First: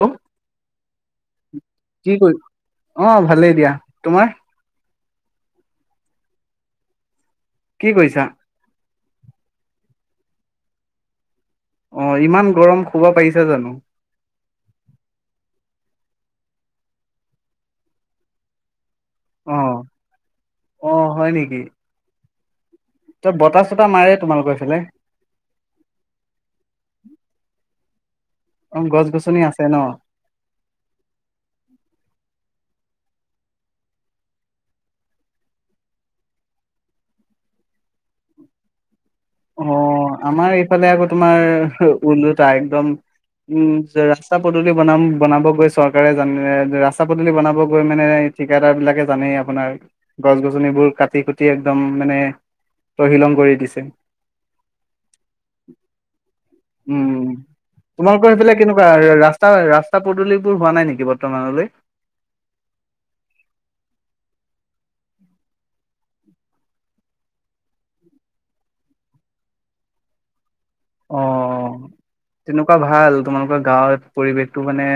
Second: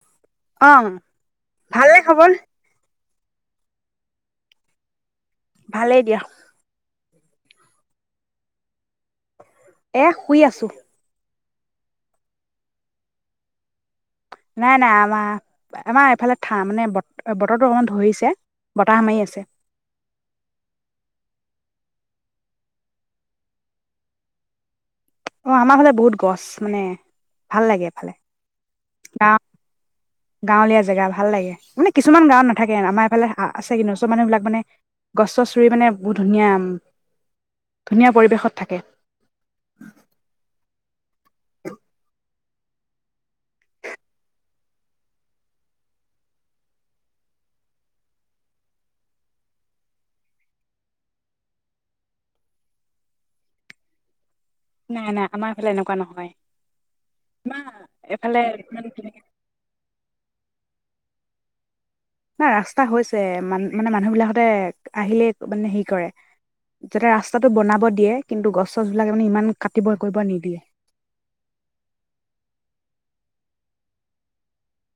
[unintelligible] অ', ভালনে কি খবৰ? কৰি অ ভালেই দিয়া তোমাৰ ভালেই দিয়া কি কৈছা এহ শুই আছো অ ইমান গৰম খব পাৰিছো জানো নাই নাই আমাৰ আমাৰ এইফালে থা মানে বত বতৰটো অকমান ধৰিছে বতাহ মাৰি আছে অ' তই বতাহ চতাহ মাৰে তোমালোকৰ এইফালে অ আমাৰ ফালে বহুত গছ মানে ভাল লাগে এফালে অ গছ গছনি আছে ন গাঁৱলীয়া জেগা ভাল লাগে মানে কিছুমান গাঁওত নাথাকে আমাৰ এইফালে আছে কিন্তু চব মানুহ বিলাক মানে গছ চছ ৰুই মানে বহুত ধুনীয়া ধুনীয়া পৰিৱেশত থাকে অ' আমাৰ এইফালে আকৌ তোমাৰ ওলোটা একদম উম ৰাস্তা পদূলি বনাম বনাব গৈ চৰকাৰে জাননে যে ৰাস্তা পদূলি বনাব গৈ মানে ঠিকাদাৰ বিলাকে জানেই আপোনাৰ গছ গছনিবোৰ কাটি কুটি একদম মানে তহিলং কৰি দিছে নাই নাই আমাৰ এইফালে এনেকুৱা নহয়। উম আমাৰ তোমালোকৰ এইফালে সেইফালে ইমান কেনেকুৱা ৰাস্তা ৰাস্তা পদূলিবোৰ হোৱা নাই নেকি বৰ [unintelligible] মানলৈ নাই ৰাস্তা হৈছে মান মানে মানুহ বিলাকতে আহিলেই মানে হেৰি কৰে যাতে ৰাস্তাটো বনাব দিয়ে কিন্তু গছ চছবিলাক মানে ইমান কাটিব কৰিব নিদিয়ে অ তেনেকুৱা ভাল তোমালোকৰ গাঁৱৰ পৰিৱেশটো মানে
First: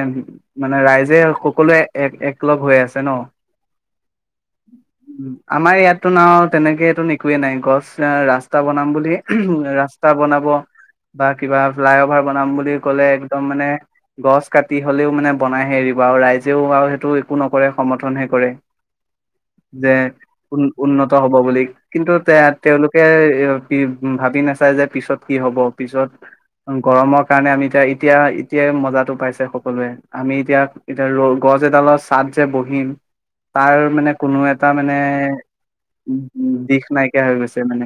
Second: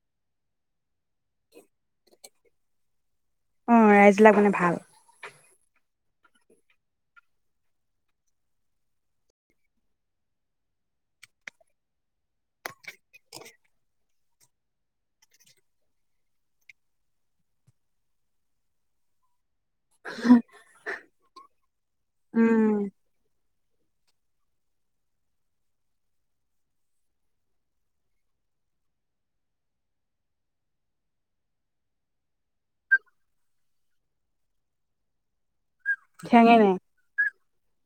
মানে ৰাইজে সকলোৱে এক একলগ হৈ আছে ন অ ৰাইজ বিলাক মানে ভাল আমাৰ ইয়াত ন তেনেকে এইটো একোৱে নাই গছ ৰাস্তা বনাম বুলি ৰাস্তা বনাব বা কিবা ফ্লাই অভাৰ বনাম বুলি কলে একদম মানে গছ কাটি হলেও মানে বনাইহে এৰিব আৰু ৰাইজেও আৰু সেইটো একো নকৰে সমৰ্থনহে কৰে যে উ উন্নত হ'ব বুলি কিন্তু তে উম তেওঁলোকে ভাবি নাচাই যে পিছত কি হ'ব পিছত গৰমৰ কাৰণে আমি এতিয়া এতিয়া এতিয়াই মজাটো পাইছে সকলোৱে আমি এতিয়া এতিয়া ৰ গছ এডালৰ ছাট যে বহিম তাৰ মানে কোনো এটা মানে উ ঠেঙে নাই দিশ নাইকিয়া হৈ গৈছে মানে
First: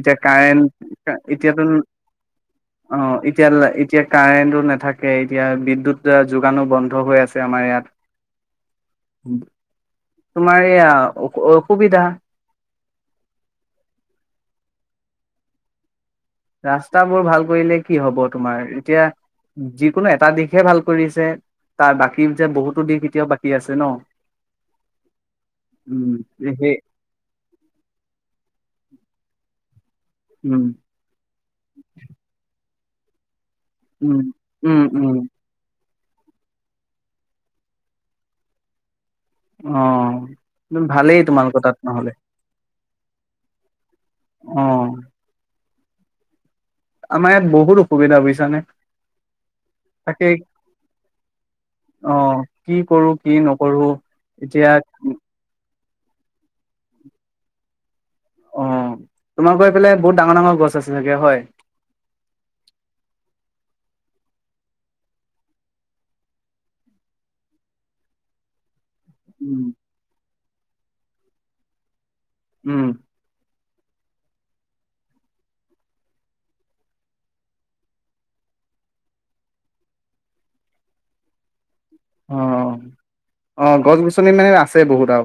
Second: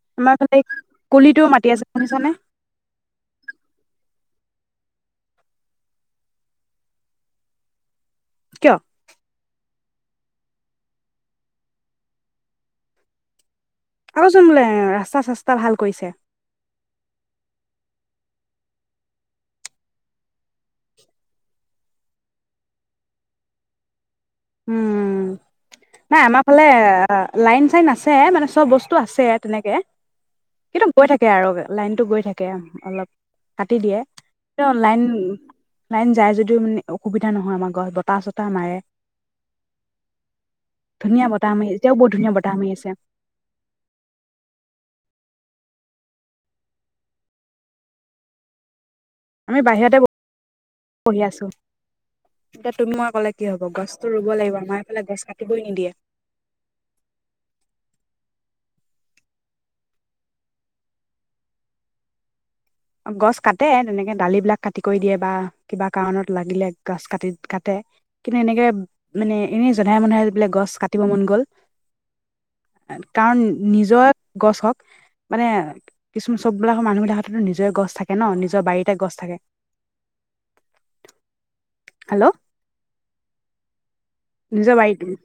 এতিয়া আমাৰ ফালে কাৰেণ্ট কলিটো এতিয়াতো মাতি আছে শুনিছানে অ এতিয়া এতিয়া কাৰেণ্টো নাথাকে এতিয়া বিদ্যুত যোগানো বন্ধ হৈ আছে আমাৰ ইয়াত কিয় তোমাৰ এয়া অসুবিধা আৰুচোন বোলে ৰাস্তা চাস্তা ভাল কৰিছে ৰাস্তাবোৰ ভাল কৰিলে কি হ'ব তোমাৰ এতিয়া যিকোনো এটা দিশহে ভাল কৰিছে তাৰ বাকী যে বহুতো দিশ এতিয়াও বাকী আছে ন উম, উম নাই আমাৰ ফালে সেই লাইন চাইন আছে মানে চব বস্তু আছে তেনেকে। উম সেইটো গৈ থাকে আৰু লাইনটো গৈ থাকে। অলপ কাটি দিয়ে উম, উম, [unintelligible] লাইন উম, লাইন যায় যদিও মানে অসুবিধা নহয় আমাৰ গছ বতাহ চতাহ মাৰে। অহ ভালেই ধুনীয়া বতাহ তোমালোকৰ মাৰি তাত এতিয়াও বহুত ন'হলে। ধুনীয়া বতাহ মাৰি আছে অহ আমাৰ ইয়াত বহুত অসুবিধা বুইছানে। আমি বাহিৰতে বহি আছো। অ', কি এতিয়া তুমি কৰো মই ক'লে কি হ'ব, নকৰো গছটো ৰুব লাগিব এতিয়া আমাৰ এইফালে গছ কাটিবই নিদিয়ে। অহ, তোমালোকৰ এইফালে বহুত ডাঙৰ ডাঙৰ গছ আছে চাগে হয়? গছ কাটে তেনেকে ডালি বিলাক কাটি কৰি দিয়ে বা কিবা কাৰণত লাগিলে গছ কাটি কাটে, কিন্তু এনেকে মানে উম, এনেই জধাই মধাই গছ কাটিব মন গ'ল উম, কাৰণ নিজৰ গছ হক, মানে কিছু চববিলাকৰ মানুহ বিলাক হাততো নিজে গছ থাকে নহ নিজৰ বাৰীতে গছ থাকে। হেল্ল'। অহ গছ গছনি [unintelligible] আছে বহুত আৰু।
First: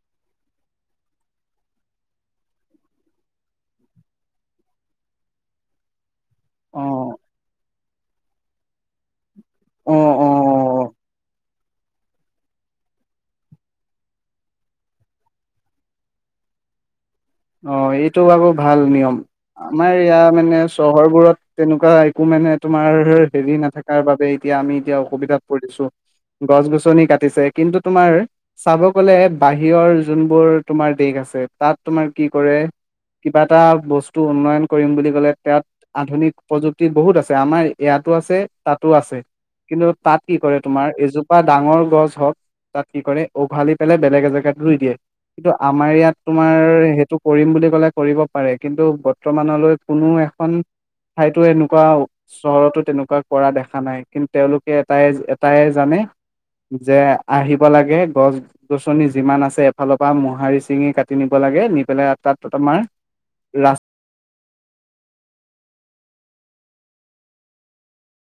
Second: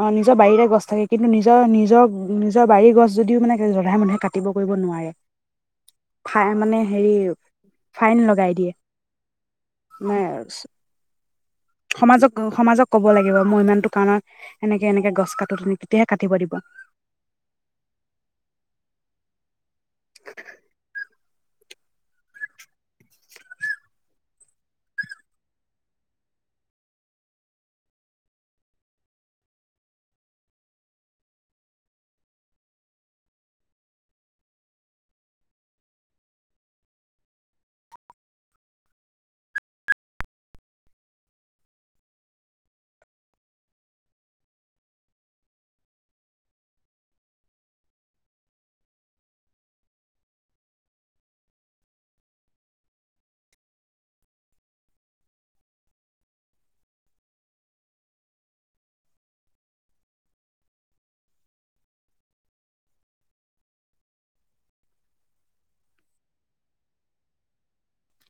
অহ নিজৰ বাৰীৰে গছ থাকে কিন্তু নিজৰ নিজৰ নিজৰ বাৰীৰ গছ যদিও মানে জধাই মধাই কাটিব কৰিব নোৱাৰে। ঠাই মানে অ', হেৰি ফাইন লগাই দিয়ে। অ', [unintelligible] অ', সমাজক সমাজক ক'ব লাগিব মই ইমানতো কাৰণত সেনেকে এনেকে গছ কাটো তেতিয়াহে কাটিব দিব। অহ এইটো আকৌ ভাল নিয়ম। আমাৰ ইয়াৰ মানে চহৰবোৰত তেনেকুৱা একো মানে তোমাৰ, হেৰি নাথাকাৰ বাবে এতিয়া আমি এতিয়া অসুবিধাত পৰিছো, গছ গছনি কাটিছে। কিন্তু তোমাৰ, চাব গ'লে বাহিৰৰ যোনবোৰ তোমাৰ দেশ আছে তাত তোমাৰ কি কৰে, কিবা এটা বস্তু উন্নয়ন কৰিম বুলি ক'লে তাত আধুনিক প্ৰযুক্তি বহুত আছে আমাৰ ইয়াতো আছে তাতো আছে, কিন্তু তাত কি কৰে তোমাৰ এজোপা ডাঙৰ গছ হওক তাত কি কৰে উঘালি পেলাই বেলেগ এজেগাত ৰুই দিয়ে, কিন্তু আমাৰ ইয়াত তোমাৰ তঅ‌ কৰিম বুলি ক'লে কৰিব পাৰে কিন্তু বৰ্তমানলৈ কোনো এখন ঠাইতো এনেকুৱা, চহৰতো তেনেকুৱা কৰা দেখা নাই, কিন্তু তেওঁলোকে এটাই এটাই জানে, যে আহিব লাগে গছ -গছনি যিমান আছে এফালৰ পৰা মোঁহাৰি ছিঙি কাটি নিব লাগে নি [unintelligible] তাত টো তোমাৰ, ৰা